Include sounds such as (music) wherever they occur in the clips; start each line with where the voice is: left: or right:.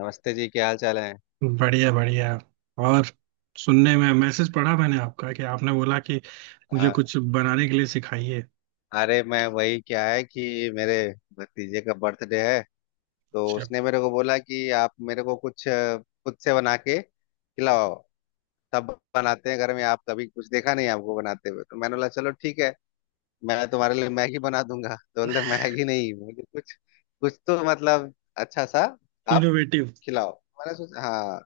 left: नमस्ते जी, क्या हाल चाल है।
right: बढ़िया बढ़िया। और सुनने में मैसेज पढ़ा मैंने आपका कि आपने बोला कि मुझे
left: आ,
right: कुछ बनाने के लिए सिखाइए।
left: अरे मैं, वही क्या है कि मेरे भतीजे का बर्थडे है, तो
right: अच्छा।
left: उसने मेरे को बोला कि आप मेरे को कुछ खुद से बना के खिलाओ। सब बनाते हैं घर में, आप कभी कुछ, देखा नहीं आपको बनाते हुए, तो मैंने बोला चलो ठीक है मैं तुम्हारे लिए मैगी बना दूंगा, तो बोलते मैगी नहीं, मुझे कुछ कुछ तो मतलब अच्छा सा आप
right: इनोवेटिव।
left: खिलाओ। मैंने सोचा हाँ,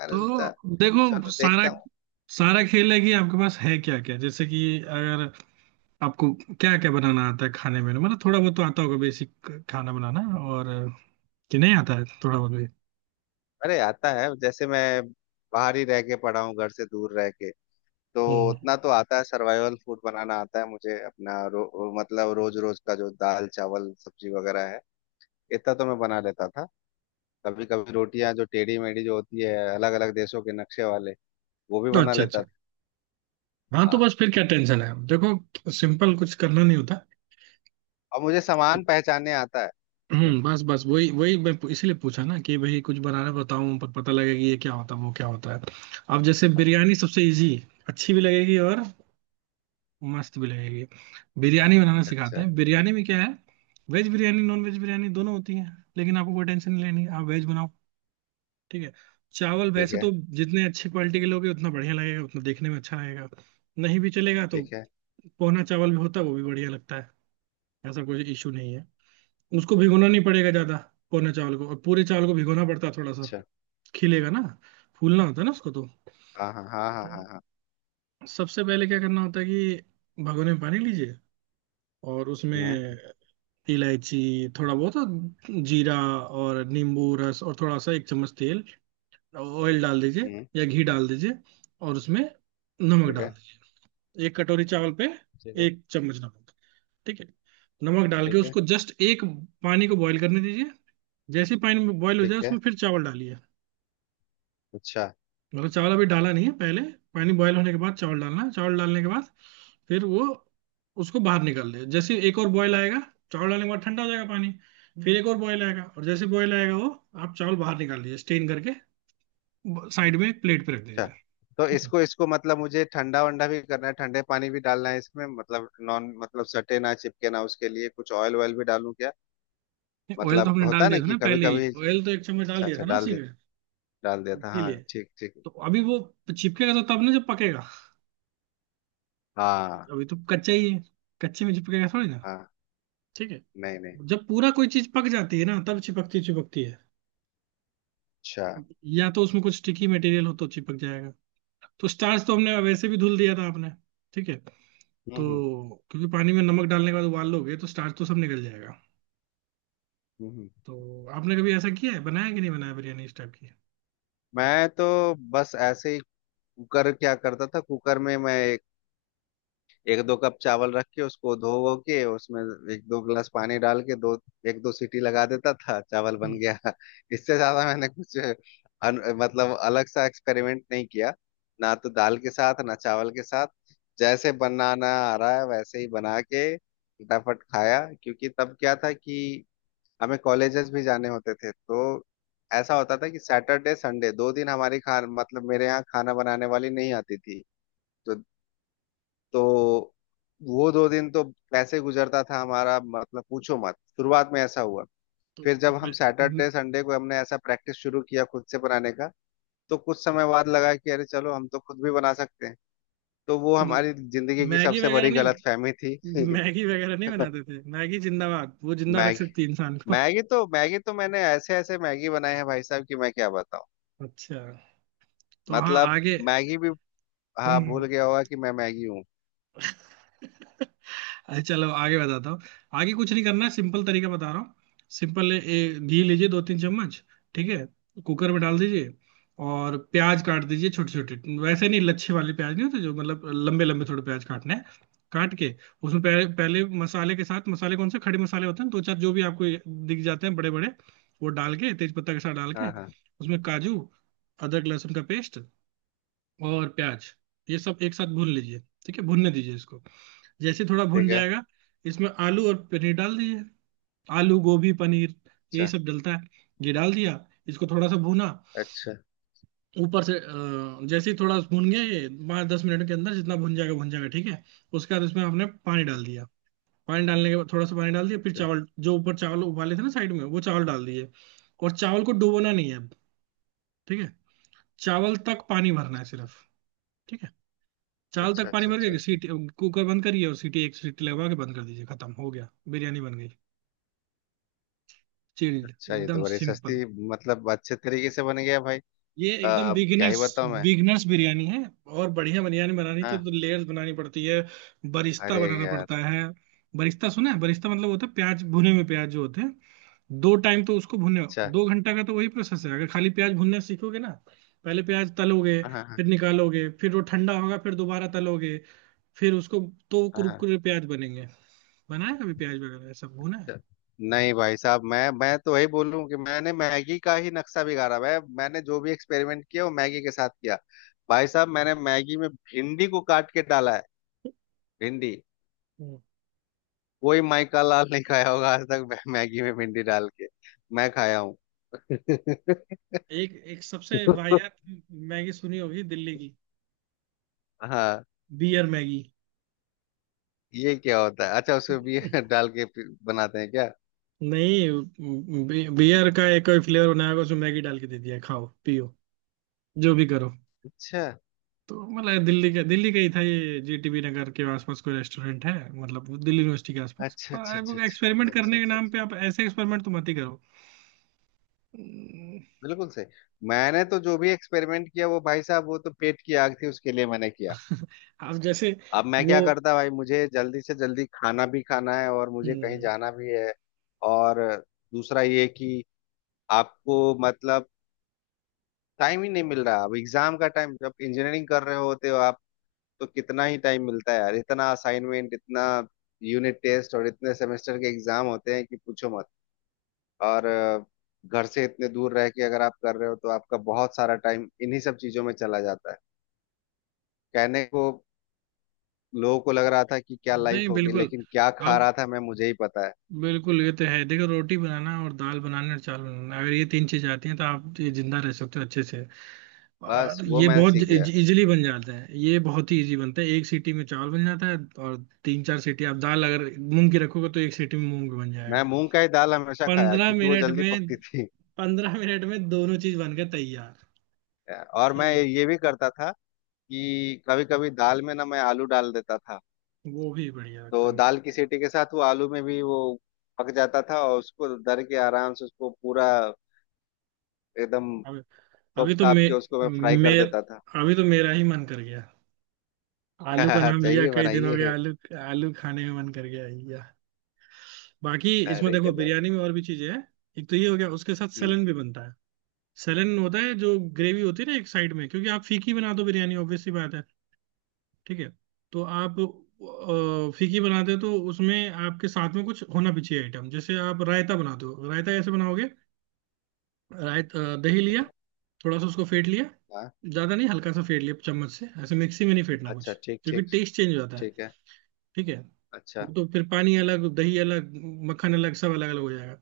left: मैंने
right: तो
left: सोचा
right: देखो
left: चलो
right: सारा
left: देखता हूँ।
right: सारा खेल है कि आपके पास है क्या क्या। जैसे कि अगर आपको क्या क्या बनाना आता है खाने में, मतलब थोड़ा बहुत तो आता होगा बेसिक खाना बनाना, और कि नहीं आता है थोड़ा बहुत भी।
left: अरे आता है, जैसे मैं बाहर ही रह के पड़ा हूँ घर से दूर रह के, तो
right: हम्म।
left: उतना तो आता है, सर्वाइवल फूड बनाना आता है मुझे अपना रो, मतलब रोज रोज का जो दाल चावल सब्जी वगैरह है, इतना तो मैं बना लेता था। कभी कभी रोटियां जो टेढ़ी मेढ़ी जो होती है, अलग अलग देशों के नक्शे वाले, वो भी बना
right: अच्छा अच्छा।
left: लेता था।
right: हाँ तो
left: हाँ,
right: बस फिर क्या टेंशन है, देखो सिंपल कुछ करना नहीं होता।
left: और मुझे सामान पहचानने आता है। हम्म।
right: बस बस वही वही मैं इसीलिए पूछा ना कि भाई कुछ बनाना बताऊं पर पता लगे कि ये क्या होता है वो क्या होता है। अब जैसे बिरयानी सबसे इजी, अच्छी भी लगेगी और मस्त भी लगेगी। बिरयानी बनाना सिखाते
left: अच्छा।
right: हैं, बिरयानी में क्या है, veg biryani non veg biryani दोनों होती है, लेकिन आपको कोई टेंशन नहीं लेनी, आप वेज बनाओ। ठीक है। चावल
left: ठीक
right: वैसे तो
left: है।
right: जितने अच्छी क्वालिटी के लोगे उतना बढ़िया लगेगा, उतना देखने में अच्छा लगेगा। नहीं भी चलेगा तो
left: ठीक है।
right: पोहना चावल भी होता है, वो भी बढ़िया लगता है, ऐसा कोई इशू नहीं है। उसको भिगोना नहीं पड़ेगा ज्यादा। पौने चावल को और पूरे चावल को भिगोना पड़ता है थोड़ा सा।
left: अच्छा।
right: खिलेगा ना, फूलना होता है ना उसको तो।
left: हाँ हाँ हाँ हाँ हाँ हाँ।
right: तो सबसे पहले क्या करना होता है कि भगोने में पानी लीजिए, और उसमें
left: हम्म।
right: इलायची, थोड़ा बहुत जीरा, और नींबू रस, और थोड़ा सा एक चम्मच तेल ऑयल डाल दीजिए,
left: हम्म।
right: या घी डाल दीजिए। और उसमें नमक
left: ठीक
right: डाल
left: है।
right: दीजिए, एक कटोरी चावल पे
left: ठीक है।
right: एक चम्मच नमक। ठीक है। नमक डाल के
left: ठीक है।
right: उसको जस्ट एक, पानी को बॉईल करने दीजिए। जैसे ही पानी बॉईल हो
left: ठीक
right: जाए
left: है।
right: उसमें फिर चावल डालिए।
left: अच्छा,
right: मतलब चावल अभी डाला नहीं है, पहले पानी बॉयल होने के बाद चावल डालना है। चावल डालने के बाद फिर वो उसको बाहर निकाल दे, जैसे एक और बॉयल आएगा। चावल डालने के बाद ठंडा हो जाएगा पानी, फिर एक और बॉयल आएगा, और जैसे बॉयल आएगा वो आप चावल बाहर निकाल लीजिए स्टेन करके, साइड में एक प्लेट पे रख
left: अच्छा,
right: दीजिए।
left: तो
right: ठीक है।
left: इसको इसको मतलब मुझे ठंडा वंडा भी करना है, ठंडे पानी भी डालना है इसमें, मतलब नॉन, मतलब सटे ना चिपके ना, उसके लिए कुछ ऑयल ऑयल भी डालूं क्या।
right: नहीं, ऑयल तो
left: मतलब
right: हमने
left: होता
right: डाल
left: है ना
right: दिया था
left: कि
right: ना
left: कभी
right: पहले ही,
left: कभी,
right: ऑयल तो एक चम्मच डाल
left: अच्छा
right: दिया
left: अच्छा
right: था ना
left: डाल
right: उसी
left: दे,
right: में,
left: डाल दिया था, हाँ,
right: इसीलिए।
left: ठीक ठीक।
right: तो अभी वो चिपकेगा तो तब ना जब पकेगा,
left: हाँ।
right: अभी तो कच्चा ही है, कच्चे में चिपकेगा थोड़ी ना।
left: हाँ।
right: ठीक है।
left: नहीं नहीं।
right: जब पूरा कोई चीज पक जाती है ना तब चिपकती चिपकती है,
left: अच्छा।
right: या तो उसमें कुछ स्टिकी मटेरियल हो तो चिपक जाएगा। तो स्टार्च तो हमने वैसे भी धुल दिया था आपने। ठीक है।
left: हम्म,
right: तो
left: हम्म।
right: क्योंकि पानी में नमक डालने के बाद उबाल लोगे तो स्टार्च तो सब निकल जाएगा।
left: हम्म। हम्म।
right: तो आपने कभी ऐसा किया है बनाया कि नहीं बनाया बिरयानी इस टाइप की।
left: मैं तो बस ऐसे ही, कुकर क्या करता था, कुकर में मैं एक दो कप चावल रख के, उसको धो वो के, उसमें एक दो गिलास पानी डाल के, दो एक दो सीटी लगा देता था, चावल
right: हम्म,
left: बन गया। (laughs) इससे ज्यादा मैंने कुछ अन, मतलब अलग सा एक्सपेरिमेंट नहीं किया, ना तो दाल के साथ ना चावल के साथ। जैसे बनाना आ रहा है वैसे ही बना के फटाफट खाया, क्योंकि तब क्या था कि हमें कॉलेजेस भी जाने होते थे, तो ऐसा होता था कि सैटरडे संडे दो दिन हमारी खान मतलब मेरे यहाँ खाना बनाने वाली नहीं आती थी, तो तो वो दो दिन तो कैसे गुजरता था हमारा, मतलब पूछो मत, शुरुआत में ऐसा हुआ।
right: तो
left: फिर जब
right: मैं
left: हम सैटरडे संडे को हमने ऐसा प्रैक्टिस शुरू किया खुद से बनाने का, तो कुछ समय बाद लगा कि अरे चलो हम तो खुद भी बना सकते हैं, तो वो
right: तो
left: हमारी जिंदगी की
right: मैगी
left: सबसे
right: वगैरह
left: बड़ी
right: नहीं
left: गलतफहमी थी।
right: मैगी वगैरह नहीं
left: (laughs)
right: बनाते थे, मैगी जिंदाबाद, वो जिंदा रख
left: मैगी।
right: सकती है इंसान को।
left: मैगी तो मैंने ऐसे ऐसे मैगी बनाए हैं भाई साहब कि मैं क्या बताऊं।
right: अच्छा। तो हाँ
left: मतलब
right: आगे।
left: मैगी भी, हाँ, भूल
right: हम्म।
left: गया होगा कि मैं मैगी हूँ।
right: (laughs) अरे चलो आगे बताता हूँ, आगे कुछ नहीं करना है, सिंपल तरीका बता रहा हूँ। सिंपल घी लीजिए 2-3 चम्मच। ठीक है। कुकर में डाल दीजिए, और प्याज काट दीजिए छोटे छोटे, वैसे नहीं लच्छे वाले प्याज नहीं होते जो, मतलब लंबे लंबे थोड़े प्याज काटने हैं। काट के उसमें पहले पहले मसाले के साथ, मसाले कौन से, खड़े मसाले होते हैं दो चार जो भी आपको दिख जाते हैं बड़े बड़े, वो डाल के, तेज पत्ता के साथ डाल के,
left: हाँ हाँ
right: उसमें काजू, अदरक लहसुन का पेस्ट और प्याज, ये सब एक साथ भून लीजिए। ठीक है, भूनने दीजिए इसको, जैसे थोड़ा भुन
left: ठीक है।
right: जाएगा, इसमें आलू और पनीर डाल दीजिए, आलू गोभी पनीर यही
left: अच्छा
right: सब डलता है। ये डाल दिया, इसको थोड़ा सा भुना,
left: अच्छा
right: ऊपर से जैसे ही थोड़ा भुन गया ये, 5-10 मिनट के अंदर जितना भुन जाएगा भुन जाएगा। ठीक है। उसके बाद इसमें आपने पानी डाल दिया, पानी डालने के बाद थोड़ा सा पानी डाल दिया, फिर चावल जो ऊपर चावल उबाले थे ना साइड में, वो चावल डाल दिए। और चावल को डुबोना नहीं है अब। ठीक है। चावल तक पानी भरना है सिर्फ। ठीक है। चावल
left: अच्छा
right: तक पानी
left: अच्छा
right: भर
left: अच्छा
right: के,
left: अच्छा
right: सीटी, कुकर बंद करिए और सीटी एक सीटी लगवा के बंद कर दीजिए, खत्म हो गया। बिरयानी बन गई, चिल्ड,
left: अच्छा। ये
right: एकदम
left: तो बड़ी
right: सिंपल।
left: सस्ती, मतलब अच्छे तरीके से बन गया भाई।
right: ये एकदम
left: अब क्या ही
right: बिगिनर्स,
left: बताऊं मैं।
right: बिगिनर्स बिरयानी है। और बढ़िया बिरयानी बनानी तो,
left: हाँ।
right: तो लेयर्स बनानी पड़ती है, बरिस्ता
left: अरे
right: बनाना
left: यार।
right: पड़ता है। बरिस्ता सुना है, बरिस्ता मतलब होता है प्याज, भुने हुए प्याज जो होते हैं, 2 टाइम तो उसको भुने,
left: अच्छा।
right: 2 घंटा का तो वही प्रोसेस है। अगर खाली प्याज भुनना सीखोगे ना, पहले प्याज तलोगे,
left: हाँ हाँ हाँ
right: फिर निकालोगे, फिर वो ठंडा होगा, फिर दोबारा तलोगे, फिर उसको, तो
left: हाँ, हाँ।
right: कुरकुरे प्याज बनेंगे। बनाया कभी प्याज वगैरह सब भुना है।
left: अच्छा। नहीं भाई साहब, मैं तो वही बोलूं कि मैंने मैगी का ही नक्शा बिगाड़ा है, मैंने जो भी एक्सपेरिमेंट किया वो मैगी के साथ किया। भाई साहब, मैंने मैगी में भिंडी को काट के डाला है, भिंडी।
right: हम्म।
left: कोई माइका लाल नहीं खाया होगा आज तक, मैगी में भिंडी डाल के, मैं खाया हूँ। (laughs)
right: एक एक सबसे वाहियात मैगी सुनी होगी दिल्ली की,
left: हाँ,
right: बियर मैगी।
left: ये क्या होता है। अच्छा, उसमें भी (laughs) डाल के फिर बनाते हैं क्या।
right: नहीं, बियर का एक कोई फ्लेवर बनाया होगा, उसमें मैगी डाल के दे दिया, खाओ पियो जो भी करो।
left: अच्छा
right: तो मतलब दिल्ली का ही था ये, जीटीबी नगर के आसपास कोई रेस्टोरेंट है, मतलब वो दिल्ली यूनिवर्सिटी के आसपास।
left: अच्छा अच्छा अच्छा
right: पर
left: अच्छा
right: एक्सपेरिमेंट
left: अच्छा
right: करने के
left: अच्छा
right: नाम
left: अच्छा,
right: पे आप ऐसे एक्सपेरिमेंट तो मत ही करो। हम्म,
left: बिल्कुल सही। मैंने तो जो भी एक्सपेरिमेंट किया वो भाई साहब, वो तो पेट की आग थी, उसके लिए मैंने किया।
right: आप जैसे
left: अब मैं
right: वो
left: क्या करता भाई, मुझे जल्दी से जल्दी खाना भी खाना है और मुझे कहीं
right: हम्म,
left: जाना भी है, और दूसरा ये कि आपको मतलब टाइम ही नहीं मिल रहा। अब एग्जाम का टाइम, जब इंजीनियरिंग कर रहे होते हो आप, तो कितना ही टाइम मिलता है यार, इतना असाइनमेंट, इतना यूनिट टेस्ट और इतने सेमेस्टर के एग्जाम होते हैं कि पूछो मत। और घर से इतने दूर रह के अगर आप कर रहे हो तो आपका बहुत सारा टाइम इन्हीं सब चीजों में चला जाता है। कहने को लोगों को लग रहा था कि क्या
right: नहीं
left: लाइफ होगी,
right: बिल्कुल।
left: लेकिन क्या खा
right: आप
left: रहा था मैं, मुझे ही पता है।
right: बिल्कुल, ये तो है देखो, रोटी बनाना और दाल बनाना और चावल बनाना, अगर ये तीन चीज आती हैं तो आप ये जिंदा रह सकते हो अच्छे से।
left: बस
right: और
left: वो
right: ये
left: मैं
right: बहुत
left: सीख गया।
right: इजीली बन जाता है, ये बहुत ही इजी बनता है, एक सीटी में चावल बन जाता है। और 3-4 सीटी, आप दाल अगर मूंग की रखोगे तो एक सीटी में मूंग बन जाएगा।
left: मैं मूंग का ही दाल हमेशा खाया
right: पंद्रह
left: क्योंकि वो
right: मिनट
left: जल्दी
right: में,
left: पकती थी।
right: 15 मिनट में दोनों चीज बनकर तैयार।
left: और
right: ठीक
left: मैं
right: है।
left: ये भी करता था कि कभी कभी दाल में ना मैं आलू डाल देता था,
right: वो भी बढ़िया लगता
left: तो
right: है मुझे।
left: दाल की सीटी के साथ वो आलू में भी वो पक जाता था और उसको दर के आराम से उसको पूरा एकदम
right: अभी
left: तोप
right: अभी तो
left: ताप
right: मे,
left: के उसको मैं फ्राई कर
right: मे,
left: देता था।
right: अभी तो मेरा ही मन कर गया। आलू का
left: (laughs) हाँ,
right: नाम लिया,
left: चाहिए
right: कई दिन हो गए
left: बनाइए।
right: आलू, आलू खाने में मन कर गया। या बाकी इसमें
left: अरे
right: देखो,
left: गजब।
right: बिरयानी में और भी चीजें हैं, एक तो ये हो गया, उसके साथ
left: हम्म।
right: सलन भी बनता है। सेलन होता है जो ग्रेवी होती है ना, एक साइड में, क्योंकि आप फीकी बना दो बिरयानी ऑब्वियसली बात है। ठीक है। तो आप फीकी बनाते हो तो उसमें आपके साथ में कुछ होना भी चाहिए आइटम, जैसे आप रायता बनाते हो। रायता कैसे बनाओगे, दही लिया, थोड़ा सा उसको फेंट लिया,
left: हाँ।
right: ज्यादा नहीं हल्का सा फेंट लिया चम्मच से ऐसे, मिक्सी में नहीं फेंटना कुछ,
left: अच्छा, ठीक
right: क्योंकि
left: ठीक।
right: टेस्ट चेंज हो जाता है।
left: ठीक है।
right: ठीक है।
left: अच्छा,
right: वो तो फिर पानी अलग, दही अलग, मक्खन अलग, सब अलग अलग हो जाएगा।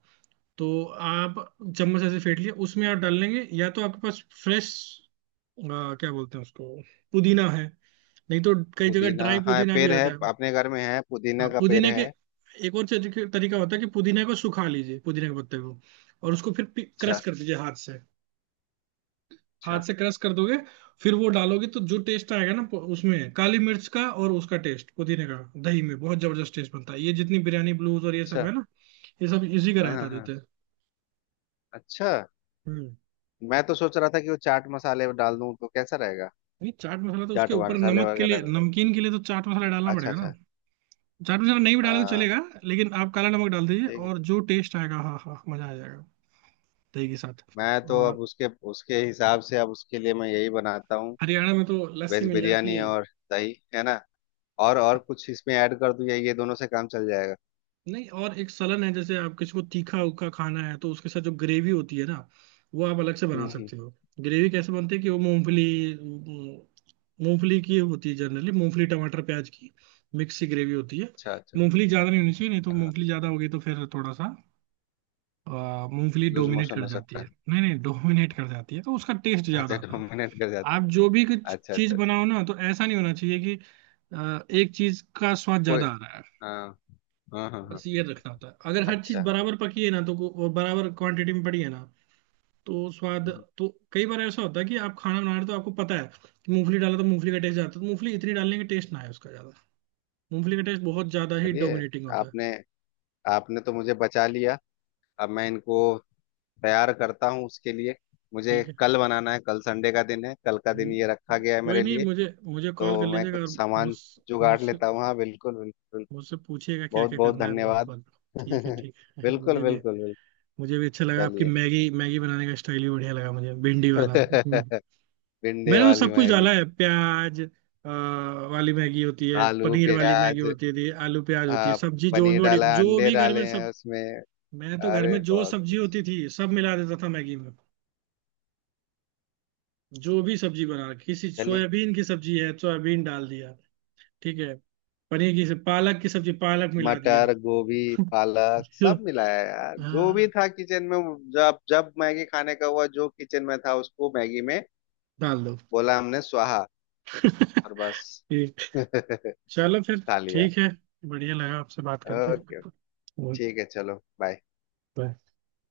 right: तो आप चम्मच ऐसे फेंट लिया, उसमें आप डाल लेंगे, या तो आपके पास फ्रेश, क्या बोलते हैं उसको, पुदीना है, नहीं तो कई जगह
left: पुदीना,
right: ड्राई
left: हाँ,
right: पुदीना भी
left: पेड़ है
right: रहता है।
left: अपने घर में, है पुदीना
right: हाँ
left: का पेड़
right: पुदीने के
left: है।
right: एक और तरीका होता है कि पुदीने को सुखा लीजिए, पुदीने के पत्ते को, और उसको फिर क्रश
left: अच्छा।
right: कर दीजिए हाथ से। हाथ
left: अच्छा।
right: से क्रश कर दोगे फिर वो डालोगे तो जो टेस्ट आएगा ना उसमें काली मिर्च का और उसका टेस्ट, पुदीने का दही में बहुत जबरदस्त टेस्ट बनता है। ये जितनी बिरयानी ब्लूज और ये
left: अच्छा।
right: सब है ना, ये सब इसी का
left: हाँ
right: रायता
left: हाँ
right: देते
left: हाँ,
right: हैं।
left: अच्छा।
right: हम्म।
left: मैं तो सोच रहा था कि वो चाट मसाले डाल दूं तो कैसा रहेगा,
right: नहीं, चाट मसाला तो उसके
left: चाट
right: ऊपर
left: मसाले
right: नमक के लिए,
left: वगैरह।
right: नमकीन के लिए तो चाट मसाला डालना
left: अच्छा
right: पड़ेगा ना।
left: अच्छा।
right: चाट मसाला नहीं भी डाले तो
left: हाँ।
right: चलेगा, लेकिन आप काला नमक डाल दीजिए,
left: ठीक है।
right: और जो टेस्ट आएगा, हाँ हाँ, मजा आ जाएगा दही के साथ।
left: मैं तो अब
right: और
left: उसके, उसके हिसाब से, अब उसके लिए मैं यही बनाता हूँ,
right: हरियाणा में तो लस्सी
left: वेज
right: मिल जाती
left: बिरयानी
right: है।
left: और दही है ना, और कुछ इसमें ऐड कर दूं या ये दोनों से काम चल जाएगा।
right: नहीं, और एक सलन है, जैसे आप किसी को तीखा उखा खाना है तो उसके साथ जो ग्रेवी होती है ना, वो आप अलग से बना
left: हम्म।
right: सकते हो। ग्रेवी कैसे बनती है कि वो मूंगफली, मूंगफली की होती है जनरली, मूंगफली टमाटर प्याज की मिक्स सी ग्रेवी होती है।
left: अच्छा अच्छा।
right: मूंगफली ज्यादा नहीं होनी चाहिए, नहीं तो
left: हाँ,
right: मूंगफली ज्यादा होगी तो फिर थोड़ा सा मूंगफली
left: लूज
right: डोमिनेट
left: मोशन
right: कर
left: हो
right: जाती
left: सकता
right: है,
left: है।
right: नहीं नहीं डोमिनेट कर जाती है तो उसका टेस्ट
left: (laughs)
right: ज्यादा
left: अच्छा
right: आता है।
left: डोमिनेट कर
right: आप
left: जाता।
right: जो भी कुछ
left: अच्छा
right: चीज
left: अच्छा अच्छा।
right: बनाओ ना तो ऐसा नहीं होना चाहिए कि एक चीज का स्वाद
left: कोई,
right: ज्यादा आ रहा है।
left: हाँ, हाँ हाँ हाँ।
right: बस ये रखना होता है अगर हर चीज
left: अच्छा।
right: बराबर पकी है ना तो और बराबर क्वांटिटी में पड़ी है ना, तो स्वाद।
left: हम्म।
right: तो कई बार ऐसा होता है कि आप खाना बना रहे हो तो आपको पता है कि मूंगफली डाला तो मूंगफली का टेस्ट जाता है, तो मूंगफली इतनी डालने का टेस्ट ना है उसका ज्यादा। मूंगफली का टेस्ट बहुत ज्यादा ही
left: चलिए,
right: डोमिनेटिंग होता है।
left: आपने आपने तो मुझे बचा लिया। अब मैं इनको तैयार करता हूँ उसके लिए, मुझे
right: ठीक है।
left: कल बनाना है, कल संडे का दिन है, कल का दिन ये रखा गया है
right: कोई
left: मेरे
right: नहीं,
left: लिए,
right: मुझे मुझे कॉल
left: तो
right: कर
left: मैं
right: लीजिएगा।
left: कुछ
right: और मुझ
left: सामान जुगाड़
right: मुझसे
left: लेता हूँ। हाँ बिल्कुल बिल्कुल।
right: मुझसे पूछिएगा क्या
left: बहुत
right: क्या
left: बहुत
right: करना है तो मैं
left: धन्यवाद।
right: बता दूँ।
left: (laughs)
right: ठीक है ठीक है। (laughs)
left: बिल्कुल बिल्कुल
right: मुझे भी,
left: बिल्कुल।
right: मुझे भी अच्छा लगा, आपकी
left: चलिए।
right: मैगी मैगी बनाने का स्टाइल भी बढ़िया लगा मुझे, भिंडी वाला। हम्म।
left: (laughs) भिंडी
right: मैंने तो
left: वाली
right: सब कुछ
left: मैगी,
right: डाला है, प्याज वाली मैगी होती है,
left: आलू
right: पनीर वाली मैगी
left: प्याज,
right: होती थी, आलू प्याज होती है,
left: आ,
right: सब्जी जो
left: पनीर
right: भी बड़ी
left: डाला,
right: जो
left: अंडे
right: भी घर में
left: डाले हैं
right: सब।
left: उसमें,
right: मैं तो घर
left: अरे
right: में जो
left: बहुत
right: सब्जी
left: कुछ।
right: होती थी सब मिला देता था मैगी में, जो भी सब्जी बना, किसी
left: चलिए,
right: सोयाबीन की सब्जी है सोयाबीन डाल दिया, ठीक है, पनीर की पालक की सब्जी पालक मिला दिया।
left: मटर गोभी
right: (laughs)
left: पालक
right: जो
left: सब मिलाया यार, जो भी
right: हाँ
left: था किचन में। जब जब मैगी खाने का हुआ, जो किचन में था उसको मैगी में,
right: डाल दो।
left: बोला हमने स्वाहा,
right: (laughs)
left: और बस
right: ठीक,
left: (laughs) खा
right: चलो फिर,
left: लिया।
right: ठीक है, बढ़िया लगा आपसे बात करके।
left: ओके,
right: ओके,
left: ठीक है चलो बाय।
right: बाय।